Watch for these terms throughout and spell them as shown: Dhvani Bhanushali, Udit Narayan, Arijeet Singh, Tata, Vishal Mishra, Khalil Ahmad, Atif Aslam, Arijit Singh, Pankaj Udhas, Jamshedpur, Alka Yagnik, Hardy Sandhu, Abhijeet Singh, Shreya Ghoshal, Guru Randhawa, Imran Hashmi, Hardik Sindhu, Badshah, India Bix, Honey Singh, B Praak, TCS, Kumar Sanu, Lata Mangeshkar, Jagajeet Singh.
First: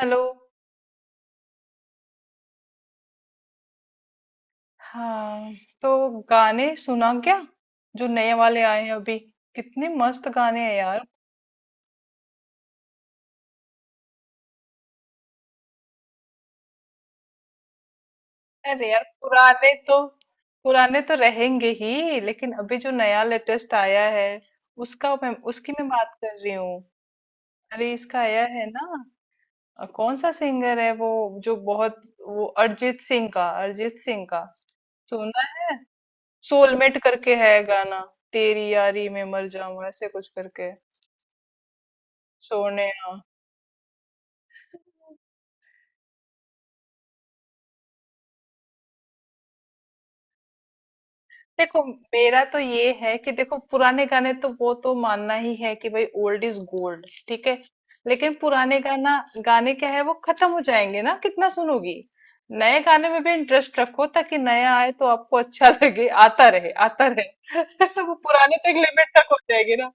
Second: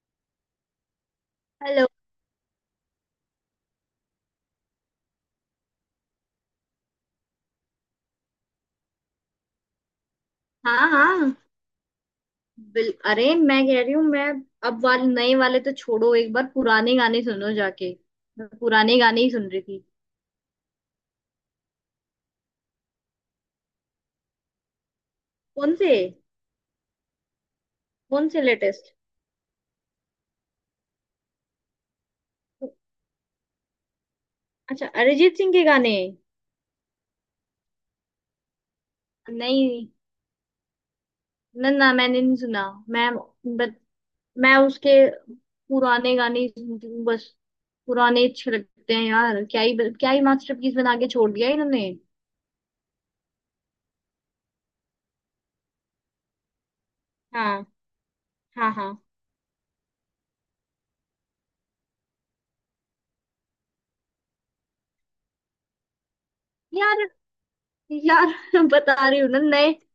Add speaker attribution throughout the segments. Speaker 1: Hello.
Speaker 2: Hello.
Speaker 1: हाँ। तो गाने सुना क्या। जो नए वाले आए हैं अभी। कितने मस्त गाने हैं
Speaker 2: हाँ
Speaker 1: यार।
Speaker 2: हाँ बिल। अरे मैं कह रही हूँ। मैं अब वाले नए वाले तो छोड़ो, एक बार पुराने गाने सुनो जाके। मैं
Speaker 1: अरे
Speaker 2: पुराने
Speaker 1: यार,
Speaker 2: गाने ही सुन रही
Speaker 1: पुराने
Speaker 2: थी।
Speaker 1: तो पुराने तो रहेंगे ही, लेकिन अभी जो नया लेटेस्ट आया है उसका मैं उसकी
Speaker 2: कौन
Speaker 1: मैं
Speaker 2: से?
Speaker 1: बात कर रही हूँ। अरे इसका
Speaker 2: कौन से
Speaker 1: आया है
Speaker 2: लेटेस्ट?
Speaker 1: ना। कौन सा सिंगर है वो जो बहुत, वो अरिजीत सिंह का
Speaker 2: अच्छा, अरिजीत
Speaker 1: सुना।
Speaker 2: सिंह के गाने।
Speaker 1: सोलमेट करके है गाना। तेरी यारी में मर जाऊं,
Speaker 2: नहीं,
Speaker 1: ऐसे कुछ करके।
Speaker 2: ना ना, मैंने नहीं सुना।
Speaker 1: सोने।
Speaker 2: मैं बट मैं उसके पुराने गाने ही सुनती हूँ बस। पुराने अच्छे लगते हैं यार। क्या ही मास्टरपीस बना के छोड़ दिया
Speaker 1: देखो
Speaker 2: इन्होंने।
Speaker 1: मेरा तो ये है कि देखो, पुराने गाने तो वो तो मानना ही है कि भाई ओल्ड इज गोल्ड, ठीक है।
Speaker 2: हाँ
Speaker 1: लेकिन
Speaker 2: हाँ।
Speaker 1: पुराने
Speaker 2: हाँ
Speaker 1: गाना गाने क्या है, वो खत्म हो जाएंगे ना। कितना सुनोगी। नए गाने में भी इंटरेस्ट रखो ताकि नया आए तो आपको अच्छा लगे, आता रहे आता
Speaker 2: यार
Speaker 1: रहे तो वो
Speaker 2: यार
Speaker 1: पुराने तो एक
Speaker 2: बता
Speaker 1: लिमिट
Speaker 2: रही
Speaker 1: तक
Speaker 2: हूँ
Speaker 1: हो
Speaker 2: ना नए।
Speaker 1: जाएगी ना।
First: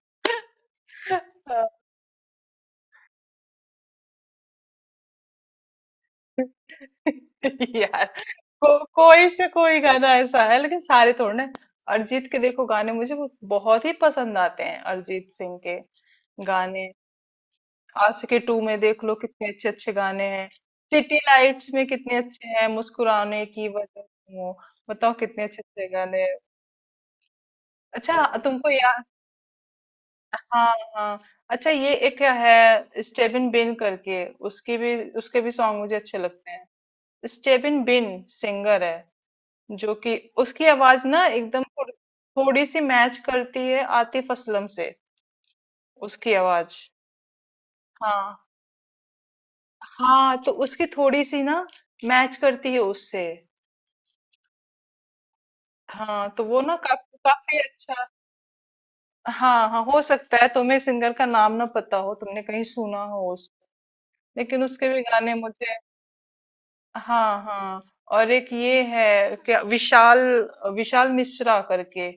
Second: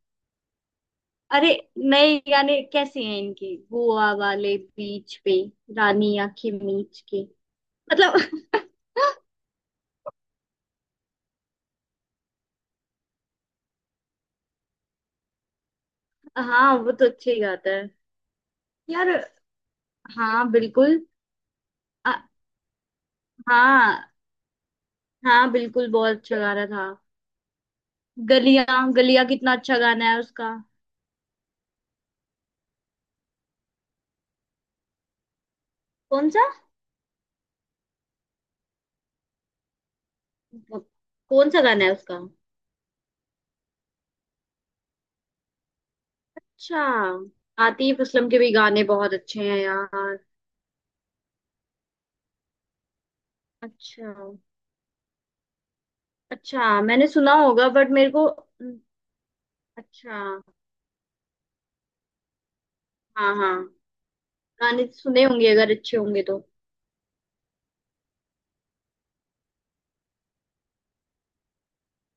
Speaker 2: अरे,
Speaker 1: हाँ।
Speaker 2: नए गाने कैसे हैं इनके? गोवा वाले बीच पे, रानी आंखें मीच के।
Speaker 1: यार
Speaker 2: मतलब
Speaker 1: कोई से कोई गाना ऐसा है, लेकिन सारे थोड़े ना। अरिजीत के देखो गाने मुझे बहुत ही पसंद आते हैं, अरिजीत सिंह के
Speaker 2: हाँ
Speaker 1: गाने।
Speaker 2: वो तो अच्छे ही गाता है
Speaker 1: आशिकी टू में देख लो,
Speaker 2: यार।
Speaker 1: कितने अच्छे अच्छे गाने
Speaker 2: हाँ
Speaker 1: हैं।
Speaker 2: बिल्कुल।
Speaker 1: सिटी लाइट्स में
Speaker 2: अ,
Speaker 1: कितने अच्छे हैं, मुस्कुराने की वजह
Speaker 2: हाँ
Speaker 1: वो, बताओ कितने
Speaker 2: हाँ
Speaker 1: अच्छे अच्छे
Speaker 2: बिल्कुल, बहुत
Speaker 1: गाने हैं।
Speaker 2: अच्छा गा रहा था।
Speaker 1: अच्छा तुमको
Speaker 2: गलियां
Speaker 1: याद,
Speaker 2: गलियां कितना अच्छा गाना है उसका।
Speaker 1: हाँ हाँ। अच्छा ये एक है, स्टेबिन बिन करके, उसकी भी उसके भी सॉन्ग मुझे अच्छे
Speaker 2: कौन सा?
Speaker 1: लगते हैं। स्टेबिन बिन सिंगर है, जो कि उसकी आवाज ना
Speaker 2: कौन सा
Speaker 1: एकदम
Speaker 2: गाना है
Speaker 1: थोड़ी,
Speaker 2: उसका?
Speaker 1: थोड़ी सी मैच करती है आतिफ असलम से, उसकी आवाज।
Speaker 2: अच्छा, आतिफ असलम
Speaker 1: हाँ
Speaker 2: के भी गाने बहुत अच्छे हैं यार।
Speaker 1: हाँ, तो उसकी थोड़ी सी ना मैच करती है उससे।
Speaker 2: अच्छा।
Speaker 1: हाँ तो वो ना
Speaker 2: अच्छा, मैंने
Speaker 1: काफी
Speaker 2: सुना
Speaker 1: काफी
Speaker 2: होगा बट
Speaker 1: अच्छा।
Speaker 2: मेरे को।
Speaker 1: हाँ हाँ, हो
Speaker 2: अच्छा,
Speaker 1: सकता है तुम्हें सिंगर का नाम ना पता हो, तुमने कहीं सुना हो
Speaker 2: हाँ
Speaker 1: उस,
Speaker 2: हाँ,
Speaker 1: लेकिन
Speaker 2: गाने
Speaker 1: उसके
Speaker 2: तो
Speaker 1: भी
Speaker 2: सुने
Speaker 1: गाने
Speaker 2: होंगे, अगर
Speaker 1: मुझे।
Speaker 2: अच्छे होंगे तो।
Speaker 1: हाँ हाँ। और एक ये है क्या विशाल, विशाल मिश्रा करके,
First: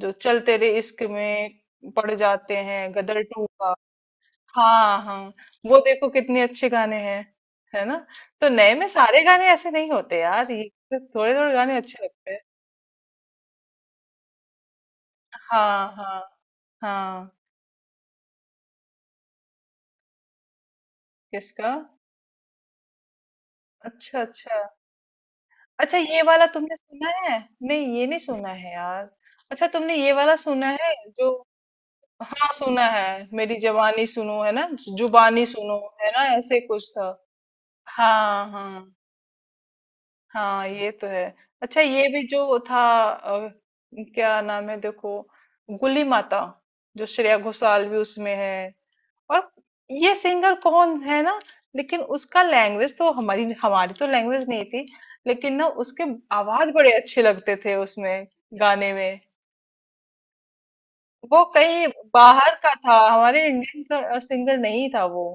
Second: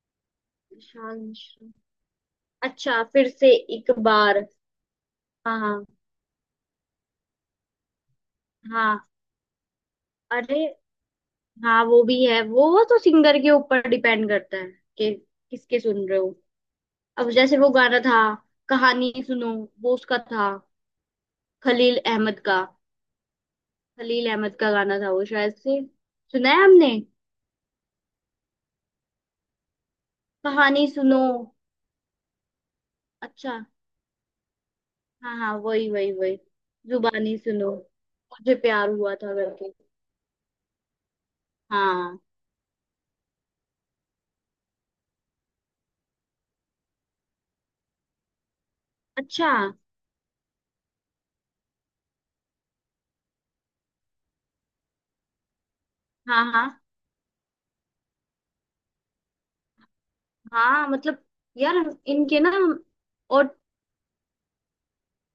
Speaker 1: जो चल तेरे इश्क
Speaker 2: विशाल
Speaker 1: में
Speaker 2: मिश्रा।
Speaker 1: पड़ जाते हैं,
Speaker 2: अच्छा,
Speaker 1: गदर
Speaker 2: फिर
Speaker 1: टू
Speaker 2: से
Speaker 1: का।
Speaker 2: एक बार।
Speaker 1: हाँ हाँ।
Speaker 2: हाँ
Speaker 1: वो
Speaker 2: हाँ।
Speaker 1: देखो कितने अच्छे गाने हैं, है ना। तो नए में
Speaker 2: हाँ
Speaker 1: सारे गाने ऐसे नहीं होते यार,
Speaker 2: अरे,
Speaker 1: ये थोड़े थोड़े गाने
Speaker 2: हाँ वो
Speaker 1: अच्छे
Speaker 2: भी
Speaker 1: लगते हैं।
Speaker 2: है, वो तो सिंगर के ऊपर डिपेंड करता है कि किसके
Speaker 1: हाँ
Speaker 2: सुन रहे
Speaker 1: हाँ
Speaker 2: हो। अब
Speaker 1: हाँ।
Speaker 2: जैसे वो गाना था, कहानी सुनो, वो उसका था,
Speaker 1: किसका।
Speaker 2: खलील अहमद का।
Speaker 1: अच्छा
Speaker 2: खलील अहमद
Speaker 1: अच्छा।
Speaker 2: का गाना था वो शायद से।
Speaker 1: अच्छा ये वाला
Speaker 2: सुना है
Speaker 1: तुमने
Speaker 2: हमने।
Speaker 1: सुना है। नहीं ये नहीं सुना है यार। अच्छा तुमने ये वाला सुना
Speaker 2: कहानी
Speaker 1: है
Speaker 2: सुनो।
Speaker 1: जो, हाँ सुना है।
Speaker 2: अच्छा।
Speaker 1: मेरी जवानी सुनो है ना,
Speaker 2: हाँ
Speaker 1: जुबानी
Speaker 2: हाँ,
Speaker 1: सुनो
Speaker 2: वही
Speaker 1: है
Speaker 2: वही
Speaker 1: ना,
Speaker 2: वही।
Speaker 1: ऐसे कुछ था।
Speaker 2: जुबानी सुनो,
Speaker 1: हाँ
Speaker 2: मुझे
Speaker 1: हाँ
Speaker 2: प्यार हुआ था करके।
Speaker 1: हाँ, ये तो है। अच्छा ये
Speaker 2: हाँ।
Speaker 1: भी जो था, अ, क्या नाम है देखो, गुली माता, जो श्रेया घोषाल भी उसमें है।
Speaker 2: अच्छा।
Speaker 1: और ये सिंगर कौन है ना, लेकिन उसका लैंग्वेज तो हमारी हमारी तो लैंग्वेज नहीं थी, लेकिन ना उसके
Speaker 2: हाँ हाँ
Speaker 1: आवाज बड़े अच्छे लगते थे उसमें, गाने में।
Speaker 2: हाँ, मतलब
Speaker 1: वो
Speaker 2: यार
Speaker 1: कहीं
Speaker 2: इनके ना।
Speaker 1: बाहर का था, हमारे
Speaker 2: और
Speaker 1: इंडियन का सिंगर नहीं था वो।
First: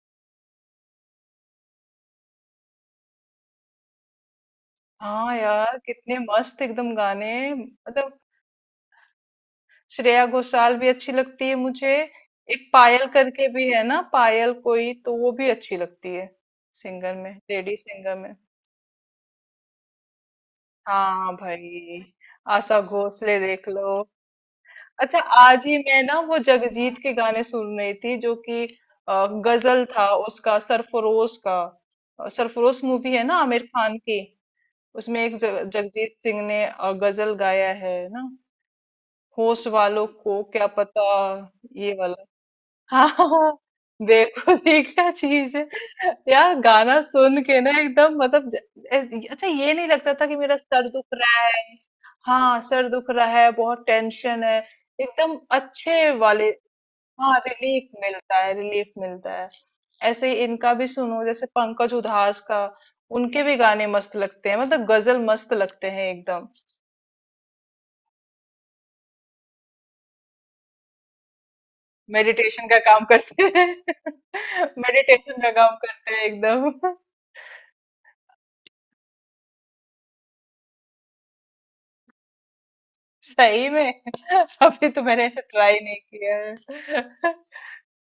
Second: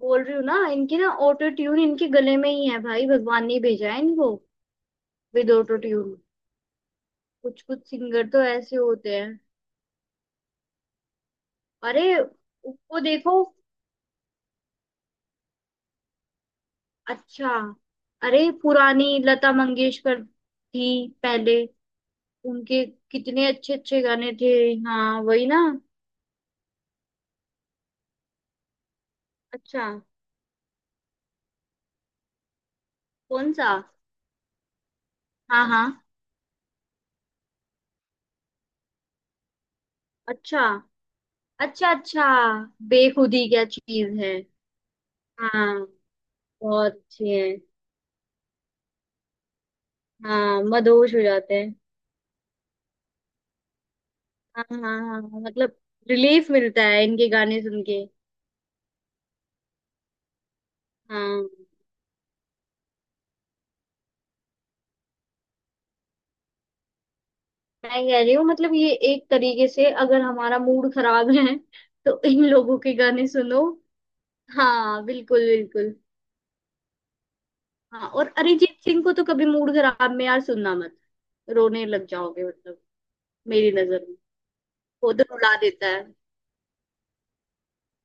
Speaker 2: बोल रही हूँ ना, इनके ना ऑटो ट्यून इनके गले में ही है भाई, भगवान ने भेजा है इनको।
Speaker 1: हाँ
Speaker 2: विद ऑटो
Speaker 1: यार
Speaker 2: ट्यून।
Speaker 1: कितने मस्त एकदम गाने,
Speaker 2: कुछ कुछ
Speaker 1: मतलब।
Speaker 2: सिंगर तो ऐसे होते हैं।
Speaker 1: श्रेया घोषाल भी अच्छी लगती है मुझे।
Speaker 2: अरे
Speaker 1: एक
Speaker 2: उसको
Speaker 1: पायल
Speaker 2: देखो।
Speaker 1: करके भी है ना, पायल कोई, तो वो भी अच्छी लगती है, सिंगर में,
Speaker 2: अच्छा।
Speaker 1: लेडी सिंगर में।
Speaker 2: अरे पुरानी लता मंगेशकर थी
Speaker 1: हाँ
Speaker 2: पहले।
Speaker 1: भाई, आशा
Speaker 2: उनके
Speaker 1: भोसले
Speaker 2: कितने
Speaker 1: देख
Speaker 2: अच्छे
Speaker 1: लो।
Speaker 2: अच्छे गाने थे।
Speaker 1: अच्छा
Speaker 2: हाँ वही ना।
Speaker 1: आज ही मैं ना वो जगजीत के गाने सुन रही थी, जो कि गजल
Speaker 2: अच्छा।
Speaker 1: था उसका, सरफरोश का। सरफरोश मूवी है ना,
Speaker 2: कौन
Speaker 1: आमिर
Speaker 2: सा?
Speaker 1: खान की। उसमें एक
Speaker 2: हाँ हाँ।
Speaker 1: जगजीत सिंह ने गजल गाया है ना, होश वालों को
Speaker 2: अच्छा
Speaker 1: क्या पता,
Speaker 2: अच्छा
Speaker 1: ये वाला।
Speaker 2: अच्छा।
Speaker 1: हाँ
Speaker 2: बेखुदी
Speaker 1: हाँ,
Speaker 2: क्या चीज है।
Speaker 1: देखो ये क्या चीज है।
Speaker 2: हाँ,
Speaker 1: यार
Speaker 2: बहुत
Speaker 1: गाना
Speaker 2: अच्छी
Speaker 1: सुन
Speaker 2: है।
Speaker 1: के ना एकदम मतलब अच्छा, ये नहीं लगता था कि मेरा
Speaker 2: हाँ,
Speaker 1: सर दुख
Speaker 2: मदहोश हो
Speaker 1: रहा
Speaker 2: जाते
Speaker 1: है।
Speaker 2: हैं।
Speaker 1: हाँ सर दुख रहा है, बहुत टेंशन है,
Speaker 2: हाँ हाँ हाँ हाँ,
Speaker 1: एकदम
Speaker 2: हाँ, मतलब
Speaker 1: अच्छे वाले।
Speaker 2: रिलीफ मिलता है इनके
Speaker 1: हाँ
Speaker 2: गाने सुन
Speaker 1: रिलीफ
Speaker 2: के।
Speaker 1: मिलता है, रिलीफ मिलता है। ऐसे ही इनका भी सुनो,
Speaker 2: हाँ
Speaker 1: जैसे पंकज उधास का, उनके भी गाने मस्त लगते हैं, मतलब गजल मस्त लगते हैं एकदम।
Speaker 2: मैं कह रही हूँ, मतलब ये एक तरीके से, अगर हमारा मूड खराब है तो इन
Speaker 1: मेडिटेशन का
Speaker 2: लोगों के
Speaker 1: काम
Speaker 2: गाने
Speaker 1: करते
Speaker 2: सुनो।
Speaker 1: हैं।
Speaker 2: हाँ
Speaker 1: मेडिटेशन
Speaker 2: बिल्कुल
Speaker 1: का काम
Speaker 2: बिल्कुल।
Speaker 1: करते हैं एकदम।
Speaker 2: हाँ, और अरिजीत सिंह को तो कभी मूड खराब में यार सुनना मत, रोने लग जाओगे मतलब।
Speaker 1: सही
Speaker 2: मेरी
Speaker 1: में।
Speaker 2: नजर में
Speaker 1: अभी तो
Speaker 2: वो
Speaker 1: मैंने
Speaker 2: तो
Speaker 1: ऐसे
Speaker 2: रुला
Speaker 1: ट्राई
Speaker 2: देता
Speaker 1: नहीं
Speaker 2: है।
Speaker 1: किया है।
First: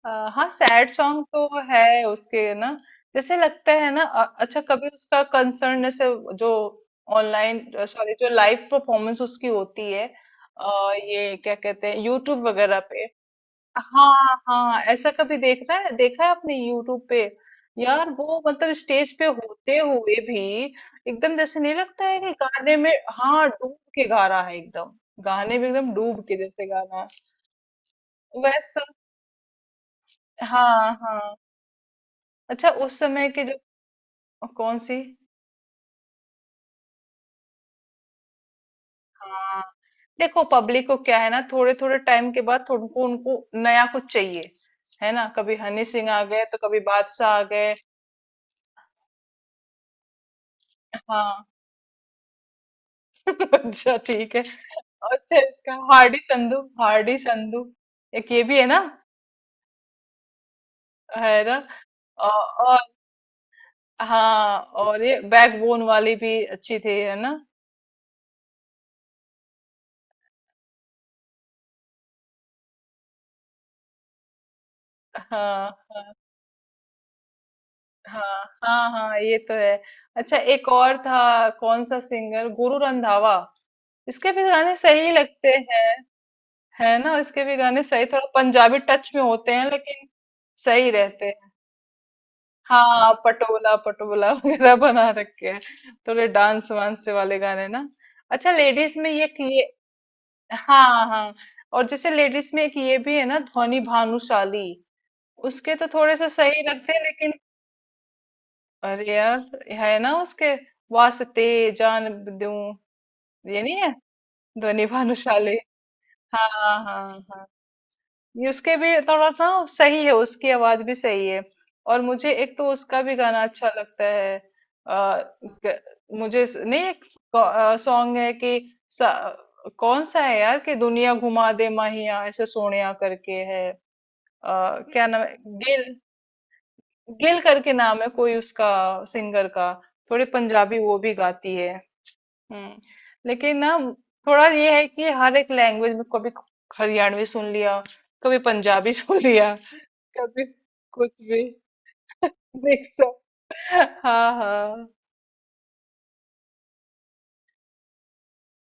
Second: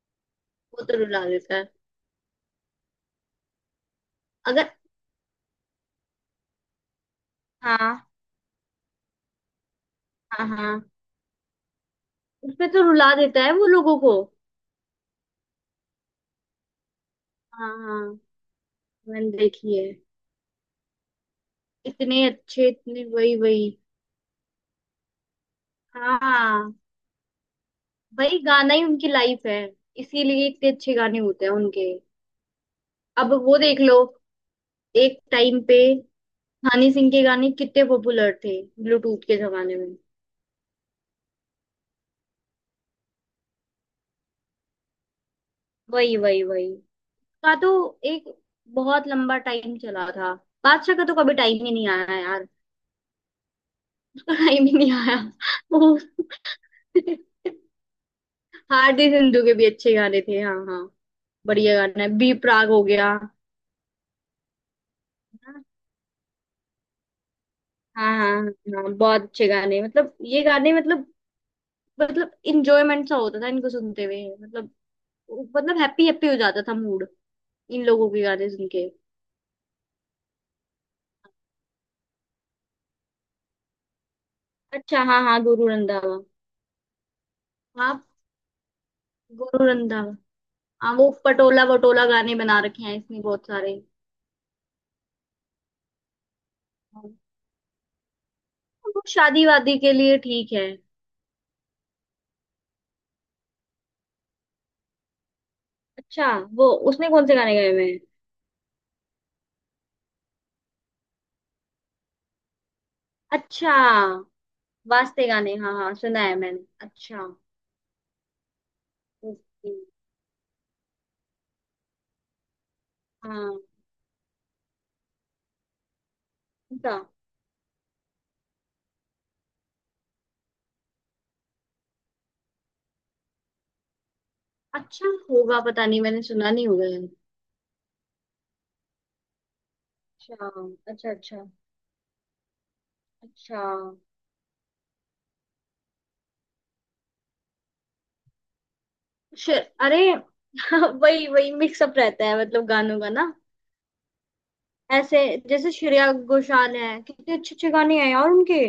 Speaker 1: अ, हाँ
Speaker 2: वो
Speaker 1: सैड
Speaker 2: तो रुला
Speaker 1: सॉन्ग
Speaker 2: देता
Speaker 1: तो
Speaker 2: है।
Speaker 1: है उसके ना। जैसे लगता है ना, अच्छा,
Speaker 2: अगर।
Speaker 1: कभी उसका कंसर्न जैसे जो ऑनलाइन,
Speaker 2: हाँ
Speaker 1: सॉरी, जो लाइव परफॉर्मेंस उसकी होती है,
Speaker 2: हाँ हाँ।
Speaker 1: ये क्या कहते हैं, यूट्यूब
Speaker 2: उसमें
Speaker 1: वगैरह
Speaker 2: तो
Speaker 1: पे।
Speaker 2: रुला देता है वो लोगों को।
Speaker 1: हाँ हाँ, ऐसा कभी देख रहा है, देखा है आपने यूट्यूब पे।
Speaker 2: हाँ
Speaker 1: यार
Speaker 2: हाँ,
Speaker 1: वो मतलब स्टेज पे
Speaker 2: मैंने देखी
Speaker 1: होते
Speaker 2: है।
Speaker 1: हुए भी एकदम, जैसे नहीं लगता है
Speaker 2: इतने
Speaker 1: कि
Speaker 2: अच्छे
Speaker 1: गाने में,
Speaker 2: इतने, वही
Speaker 1: हाँ
Speaker 2: वही।
Speaker 1: डूब के गा रहा है एकदम, गाने में एकदम डूब के जैसे
Speaker 2: हाँ
Speaker 1: गा रहा है
Speaker 2: वही गाना
Speaker 1: वैसा।
Speaker 2: ही उनकी लाइफ है, इसीलिए इतने
Speaker 1: हाँ
Speaker 2: अच्छे गाने
Speaker 1: हाँ।
Speaker 2: होते हैं उनके।
Speaker 1: अच्छा उस समय
Speaker 2: अब
Speaker 1: के
Speaker 2: वो
Speaker 1: जो,
Speaker 2: देख लो,
Speaker 1: कौन सी।
Speaker 2: एक टाइम पे हनी सिंह के गाने कितने पॉपुलर थे ब्लूटूथ के
Speaker 1: हाँ
Speaker 2: जमाने में।
Speaker 1: देखो जी, पब्लिक को क्या है ना, थोड़े थोड़े टाइम के बाद उनको उनको नया कुछ चाहिए, है ना। कभी हनी सिंह
Speaker 2: वही
Speaker 1: आ
Speaker 2: वही
Speaker 1: गए, तो
Speaker 2: वही
Speaker 1: कभी बादशाह आ
Speaker 2: का तो
Speaker 1: गए।
Speaker 2: एक बहुत लंबा टाइम चला था। बादशाह का तो कभी
Speaker 1: हाँ।
Speaker 2: टाइम ही नहीं आया यार।
Speaker 1: अच्छा
Speaker 2: उसका
Speaker 1: ठीक है।
Speaker 2: टाइम ही नहीं आया।
Speaker 1: अच्छा इसका
Speaker 2: वो
Speaker 1: हार्डी संधू, हार्डी संधू, एक ये भी है ना,
Speaker 2: हार्दिक सिंधू के भी अच्छे गाने थे, हाँ हाँ।
Speaker 1: है ना।
Speaker 2: बढ़िया गाना है,
Speaker 1: और,
Speaker 2: बी प्राक
Speaker 1: और
Speaker 2: हो गया।
Speaker 1: हाँ और ये बैकबोन वाली भी अच्छी थी, है ना।
Speaker 2: हाँ हाँ। हाँ बहुत अच्छे गाने, मतलब ये गाने, मतलब इंजॉयमेंट सा होता था इनको सुनते हुए, मतलब
Speaker 1: हाँ
Speaker 2: मतलब हैप्पी हैप्पी हो जाता था मूड, इन लोगों के
Speaker 1: हाँ
Speaker 2: गाने सुन के।
Speaker 1: हाँ हाँ, ये तो है। अच्छा एक और था, कौन सा सिंगर, गुरु रंधावा, इसके भी गाने
Speaker 2: अच्छा,
Speaker 1: सही
Speaker 2: हाँ हाँ,
Speaker 1: लगते
Speaker 2: गुरु
Speaker 1: हैं,
Speaker 2: रंधावा।
Speaker 1: है ना। इसके भी गाने
Speaker 2: हाँ
Speaker 1: सही, थोड़ा पंजाबी टच में होते
Speaker 2: गुरु
Speaker 1: हैं, लेकिन
Speaker 2: रंधावा।
Speaker 1: सही
Speaker 2: हाँ, वो
Speaker 1: रहते हैं।
Speaker 2: पटोला वटोला गाने बना रखे हैं
Speaker 1: हाँ
Speaker 2: इसमें बहुत
Speaker 1: पटोला
Speaker 2: सारे।
Speaker 1: पटोला वगैरह बना रखे हैं, थोड़े डांस वांस
Speaker 2: हाँ,
Speaker 1: वाले गाने ना। अच्छा लेडीज
Speaker 2: वो
Speaker 1: में ये
Speaker 2: शादी
Speaker 1: कि, ये
Speaker 2: वादी के लिए ठीक है।
Speaker 1: हाँ हाँ, और जैसे लेडीज में एक ये भी है ना, ध्वनि भानुशाली, उसके तो थोड़े से
Speaker 2: अच्छा,
Speaker 1: सही
Speaker 2: वो
Speaker 1: लगते हैं
Speaker 2: उसने कौन
Speaker 1: लेकिन।
Speaker 2: से गाने गाए हुए हैं?
Speaker 1: अरे यार है ना उसके, वास्ते जान दूं, ये
Speaker 2: अच्छा,
Speaker 1: नहीं है, ध्वनि
Speaker 2: वास्ते गाने,
Speaker 1: भानुशाली।
Speaker 2: हाँ हाँ सुना है मैंने।
Speaker 1: हाँ
Speaker 2: अच्छा,
Speaker 1: हाँ, ये उसके भी थोड़ा सा
Speaker 2: ओके।
Speaker 1: सही है, उसकी आवाज भी सही है। और मुझे एक तो उसका भी गाना
Speaker 2: हाँ,
Speaker 1: अच्छा लगता है। आ, क- मुझे नहीं एक सॉन्ग है, कि कौन सा है यार, कि दुनिया घुमा दे माहिया, ऐसे सोनिया करके है। क्या
Speaker 2: अच्छा
Speaker 1: नाम है,
Speaker 2: होगा, पता
Speaker 1: गिल,
Speaker 2: नहीं, मैंने सुना नहीं होगा यार।
Speaker 1: गिल करके नाम है कोई उसका, सिंगर का। थोड़ी
Speaker 2: अच्छा
Speaker 1: पंजाबी वो
Speaker 2: अच्छा
Speaker 1: भी
Speaker 2: अच्छा।
Speaker 1: गाती है। हम्म। लेकिन
Speaker 2: अच्छा,
Speaker 1: ना थोड़ा ये है कि हर एक लैंग्वेज में, कभी हरियाणवी सुन लिया, कभी पंजाबी सुन लिया,
Speaker 2: अरे
Speaker 1: कभी कुछ
Speaker 2: वही
Speaker 1: भी
Speaker 2: वही मिक्सअप रहता है मतलब
Speaker 1: देख
Speaker 2: गानों का
Speaker 1: सक।
Speaker 2: ना।
Speaker 1: हाँ हाँ।
Speaker 2: ऐसे जैसे श्रेया घोषाल है, कितने अच्छे अच्छे गाने हैं यार उनके।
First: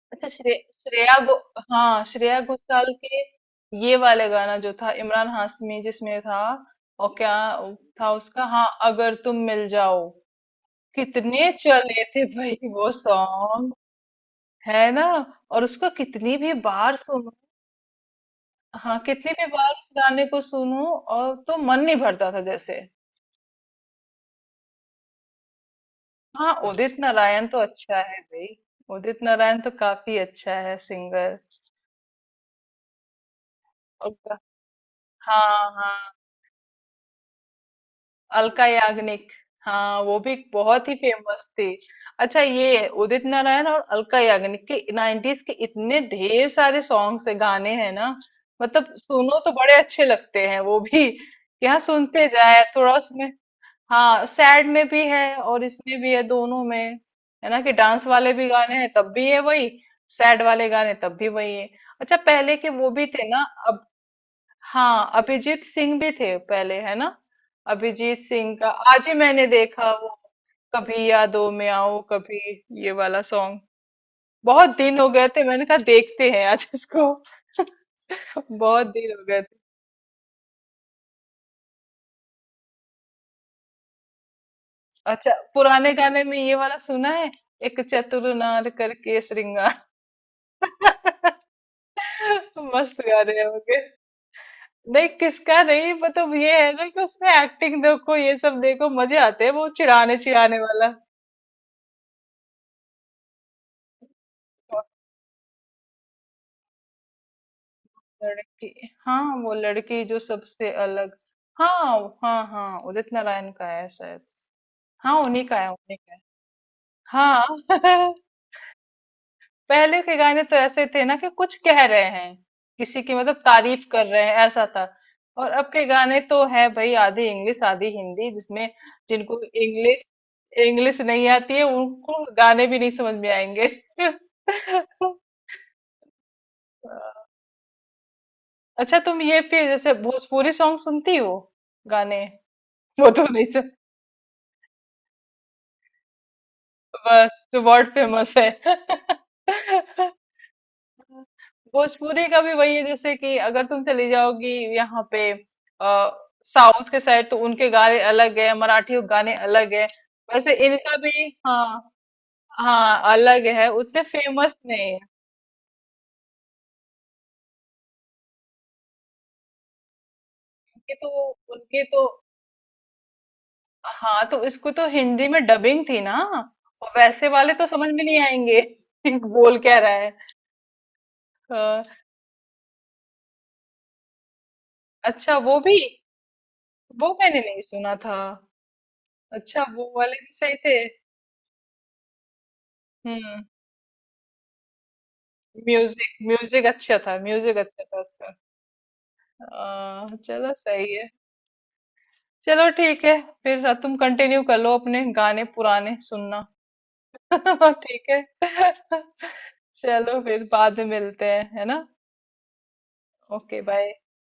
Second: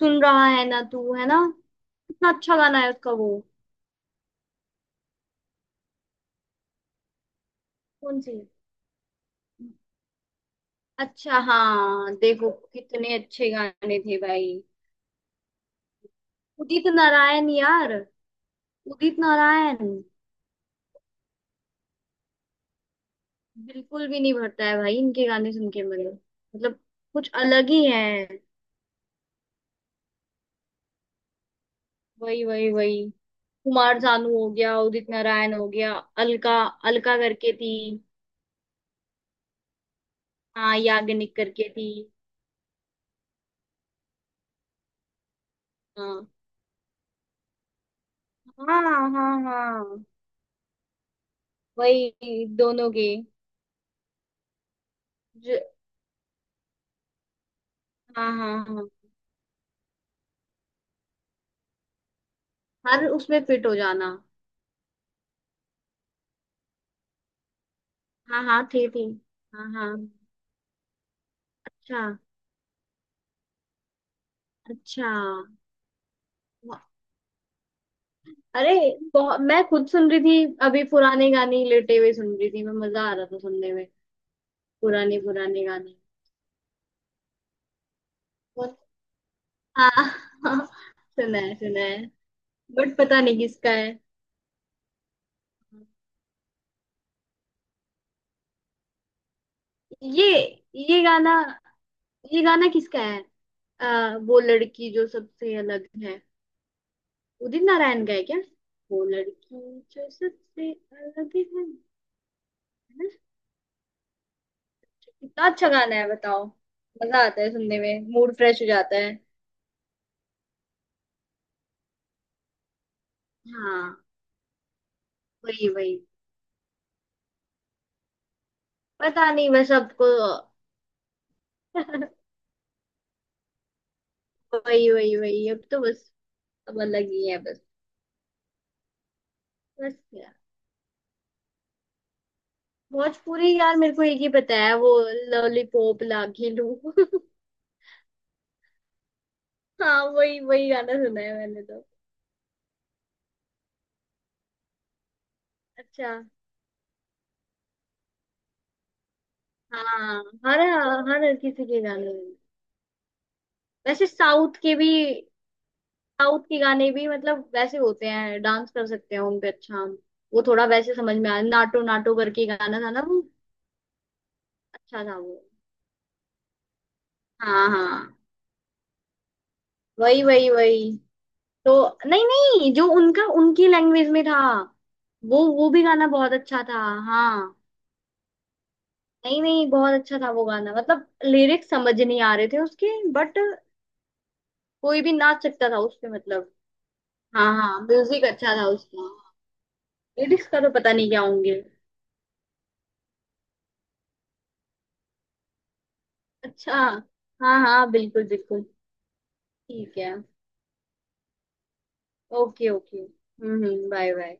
Speaker 2: सुन
Speaker 1: अच्छा
Speaker 2: रहा
Speaker 1: श्रे,
Speaker 2: है ना
Speaker 1: श्रेया
Speaker 2: तू, है
Speaker 1: गो
Speaker 2: ना?
Speaker 1: हाँ
Speaker 2: कितना
Speaker 1: श्रेया
Speaker 2: अच्छा गाना है
Speaker 1: घोषाल
Speaker 2: उसका
Speaker 1: के,
Speaker 2: वो।
Speaker 1: ये वाले गाना जो था, इमरान हाशमी जिसमें था, और क्या था
Speaker 2: कौन सी?
Speaker 1: उसका, हाँ अगर तुम मिल जाओ।
Speaker 2: अच्छा
Speaker 1: कितने चले
Speaker 2: हाँ,
Speaker 1: थे
Speaker 2: देखो
Speaker 1: भाई वो
Speaker 2: कितने अच्छे
Speaker 1: सॉन्ग,
Speaker 2: गाने थे भाई।
Speaker 1: है ना, और उसको कितनी भी
Speaker 2: उदित
Speaker 1: बार सुनो।
Speaker 2: नारायण यार।
Speaker 1: हाँ
Speaker 2: उदित
Speaker 1: कितनी भी बार
Speaker 2: नारायण,
Speaker 1: उस गाने को सुनो और तो मन नहीं भरता था जैसे।
Speaker 2: बिल्कुल भी नहीं भरता है भाई इनके गाने सुन के मुझे,
Speaker 1: हाँ
Speaker 2: मतलब
Speaker 1: उदित
Speaker 2: कुछ
Speaker 1: नारायण तो
Speaker 2: अलग ही
Speaker 1: अच्छा है
Speaker 2: है।
Speaker 1: भाई, उदित नारायण तो काफी अच्छा है सिंगर।
Speaker 2: वही वही वही। कुमार
Speaker 1: और
Speaker 2: सानू
Speaker 1: का-
Speaker 2: हो गया, उदित नारायण हो
Speaker 1: हाँ
Speaker 2: गया,
Speaker 1: हाँ,
Speaker 2: अलका अलका करके थी।
Speaker 1: अलका याग्निक, हाँ वो भी
Speaker 2: हाँ
Speaker 1: बहुत ही
Speaker 2: याग्निक
Speaker 1: फेमस थी।
Speaker 2: करके थी।
Speaker 1: अच्छा ये उदित नारायण और अलका याग्निक के 90s के इतने
Speaker 2: हाँ
Speaker 1: ढेर सारे सॉन्ग्स है, गाने हैं ना,
Speaker 2: हाँ
Speaker 1: मतलब
Speaker 2: हाँ।
Speaker 1: सुनो तो बड़े अच्छे
Speaker 2: हाँ
Speaker 1: लगते हैं वो भी। यहाँ सुनते
Speaker 2: वही
Speaker 1: जाए
Speaker 2: दोनों
Speaker 1: थोड़ा
Speaker 2: के।
Speaker 1: उसमें। हाँ सैड में भी है और
Speaker 2: ज-
Speaker 1: इसमें भी है, दोनों में, है ना कि डांस
Speaker 2: हाँ
Speaker 1: वाले भी
Speaker 2: हाँ
Speaker 1: गाने
Speaker 2: हाँ,
Speaker 1: हैं तब भी है वही, सैड वाले गाने तब भी वही है। अच्छा पहले के वो
Speaker 2: हर
Speaker 1: भी थे
Speaker 2: उसमें
Speaker 1: ना,
Speaker 2: फिट हो
Speaker 1: अब
Speaker 2: जाना।
Speaker 1: हाँ अभिजीत सिंह भी थे पहले, है ना। अभिजीत
Speaker 2: हाँ
Speaker 1: सिंह
Speaker 2: हाँ
Speaker 1: का
Speaker 2: थे थे।
Speaker 1: आज ही मैंने
Speaker 2: हाँ
Speaker 1: देखा,
Speaker 2: हाँ।
Speaker 1: वो कभी यादों में
Speaker 2: अच्छा
Speaker 1: आओ कभी, ये वाला सॉन्ग, बहुत दिन
Speaker 2: अच्छा।
Speaker 1: हो गए थे, मैंने कहा देखते हैं आज
Speaker 2: वाह।
Speaker 1: इसको।
Speaker 2: अरे,
Speaker 1: बहुत दिन हो
Speaker 2: बहुत
Speaker 1: गए थे।
Speaker 2: मैं खुद सुन रही थी, अभी पुराने गाने ही लेटे हुए सुन रही थी मैं, मजा आ रहा था सुनने में, पुराने
Speaker 1: अच्छा
Speaker 2: पुराने
Speaker 1: पुराने
Speaker 2: गाने।
Speaker 1: गाने में ये वाला सुना है, एक चतुर नार
Speaker 2: कौन?
Speaker 1: करके श्रृंगार।
Speaker 2: हाँ हाँ, सुना है सुना है। बट
Speaker 1: मस्त
Speaker 2: पता नहीं
Speaker 1: गाने
Speaker 2: किसका
Speaker 1: होंगे।
Speaker 2: है।
Speaker 1: नहीं किसका नहीं, मतलब ये है ना कि उसमें एक्टिंग देखो, ये सब देखो मजे आते हैं, वो चिढ़ाने
Speaker 2: ये
Speaker 1: चिढ़ाने वाला
Speaker 2: ये गाना, ये गाना किसका है? वो
Speaker 1: और
Speaker 2: लड़की जो सबसे अलग है। उदित नारायण का है क्या?
Speaker 1: लड़की,
Speaker 2: वो
Speaker 1: हाँ वो
Speaker 2: लड़की
Speaker 1: लड़की
Speaker 2: जो
Speaker 1: जो
Speaker 2: सबसे
Speaker 1: सबसे अलग।
Speaker 2: अलग है
Speaker 1: हाँ हाँ, हाँ
Speaker 2: ना?
Speaker 1: उदित नारायण का है शायद, हाँ उन्हीं
Speaker 2: कितना
Speaker 1: का
Speaker 2: अच्छा
Speaker 1: है,
Speaker 2: गाना
Speaker 1: उन्हीं
Speaker 2: है
Speaker 1: का है।
Speaker 2: बताओ, मजा आता है सुनने में,
Speaker 1: हाँ।
Speaker 2: मूड फ्रेश हो जाता है।
Speaker 1: पहले के गाने तो ऐसे थे ना, कि कुछ कह रहे हैं, किसी की मतलब तारीफ
Speaker 2: हाँ
Speaker 1: कर रहे हैं, ऐसा था। और अब
Speaker 2: वही
Speaker 1: के
Speaker 2: वही,
Speaker 1: गाने तो है भाई आधी इंग्लिश आधी हिंदी जिसमें,
Speaker 2: पता
Speaker 1: जिनको
Speaker 2: नहीं बस
Speaker 1: इंग्लिश
Speaker 2: सबको।
Speaker 1: इंग्लिश नहीं आती है, उनको गाने भी नहीं समझ में आएंगे।
Speaker 2: वही वही वही, अब तो बस, अब अलग ही है बस
Speaker 1: अच्छा तुम ये फिर जैसे
Speaker 2: बस।
Speaker 1: भोजपुरी सॉन्ग सुनती हो, गाने, वो तो नहीं
Speaker 2: भोजपुरी
Speaker 1: सुन,
Speaker 2: यार, मेरे को एक ही पता है वो, लॉलीपॉप लागी लू
Speaker 1: बस जो वर्ल्ड फेमस है।
Speaker 2: हाँ वही वही गाना सुना है मैंने तो।
Speaker 1: भोजपुरी का भी वही है जैसे कि अगर तुम चली जाओगी यहाँ पे। आ,
Speaker 2: अच्छा।
Speaker 1: साउथ के साइड तो उनके गाने अलग है, मराठी गाने अलग है,
Speaker 2: हाँ,
Speaker 1: वैसे
Speaker 2: हर
Speaker 1: इनका भी,
Speaker 2: हर किसी के
Speaker 1: हाँ
Speaker 2: गाने।
Speaker 1: हाँ अलग है, उतने
Speaker 2: वैसे साउथ
Speaker 1: फेमस
Speaker 2: के भी,
Speaker 1: नहीं है।
Speaker 2: साउथ के गाने भी मतलब वैसे होते हैं, डांस कर सकते हैं उन पे अच्छा हम। वो थोड़ा
Speaker 1: उनके
Speaker 2: वैसे
Speaker 1: तो
Speaker 2: समझ में आया,
Speaker 1: उनके
Speaker 2: नाटो
Speaker 1: तो,
Speaker 2: नाटो करके गाना था ना वो,
Speaker 1: हाँ तो इसको तो
Speaker 2: अच्छा था
Speaker 1: हिंदी
Speaker 2: वो।
Speaker 1: में डबिंग थी ना, और वैसे वाले तो
Speaker 2: हाँ
Speaker 1: समझ में
Speaker 2: हाँ
Speaker 1: नहीं आएंगे कि बोल क्या रहा है।
Speaker 2: वही वही वही। तो
Speaker 1: हाँ,
Speaker 2: नहीं नहीं, जो उनका उनकी लैंग्वेज में था,
Speaker 1: अच्छा वो
Speaker 2: वो
Speaker 1: भी,
Speaker 2: भी गाना बहुत अच्छा था।
Speaker 1: वो मैंने
Speaker 2: हाँ,
Speaker 1: नहीं सुना था।
Speaker 2: नहीं
Speaker 1: अच्छा
Speaker 2: नहीं,
Speaker 1: वो
Speaker 2: बहुत अच्छा
Speaker 1: वाले
Speaker 2: था
Speaker 1: भी
Speaker 2: वो
Speaker 1: सही
Speaker 2: गाना,
Speaker 1: थे।
Speaker 2: मतलब लिरिक्स समझ नहीं आ रहे थे उसके, बट
Speaker 1: हम्म।
Speaker 2: कोई भी नाच सकता था उसपे
Speaker 1: म्यूजिक
Speaker 2: मतलब।
Speaker 1: म्यूजिक अच्छा था,
Speaker 2: हाँ
Speaker 1: म्यूजिक
Speaker 2: हाँ,
Speaker 1: अच्छा था
Speaker 2: म्यूजिक
Speaker 1: उसका।
Speaker 2: अच्छा था उसका। लिरिक्स
Speaker 1: चलो
Speaker 2: का तो पता
Speaker 1: सही है।
Speaker 2: नहीं क्या होंगे।
Speaker 1: चलो ठीक है फिर, तुम कंटिन्यू कर लो अपने गाने पुराने सुनना।
Speaker 2: अच्छा। हाँ हाँ
Speaker 1: ठीक है।
Speaker 2: बिल्कुल बिल्कुल। ठीक है।
Speaker 1: चलो फिर बाद में मिलते हैं है ना।
Speaker 2: ओके ओके
Speaker 1: ओके
Speaker 2: हम्म।
Speaker 1: बाय।
Speaker 2: Bye bye.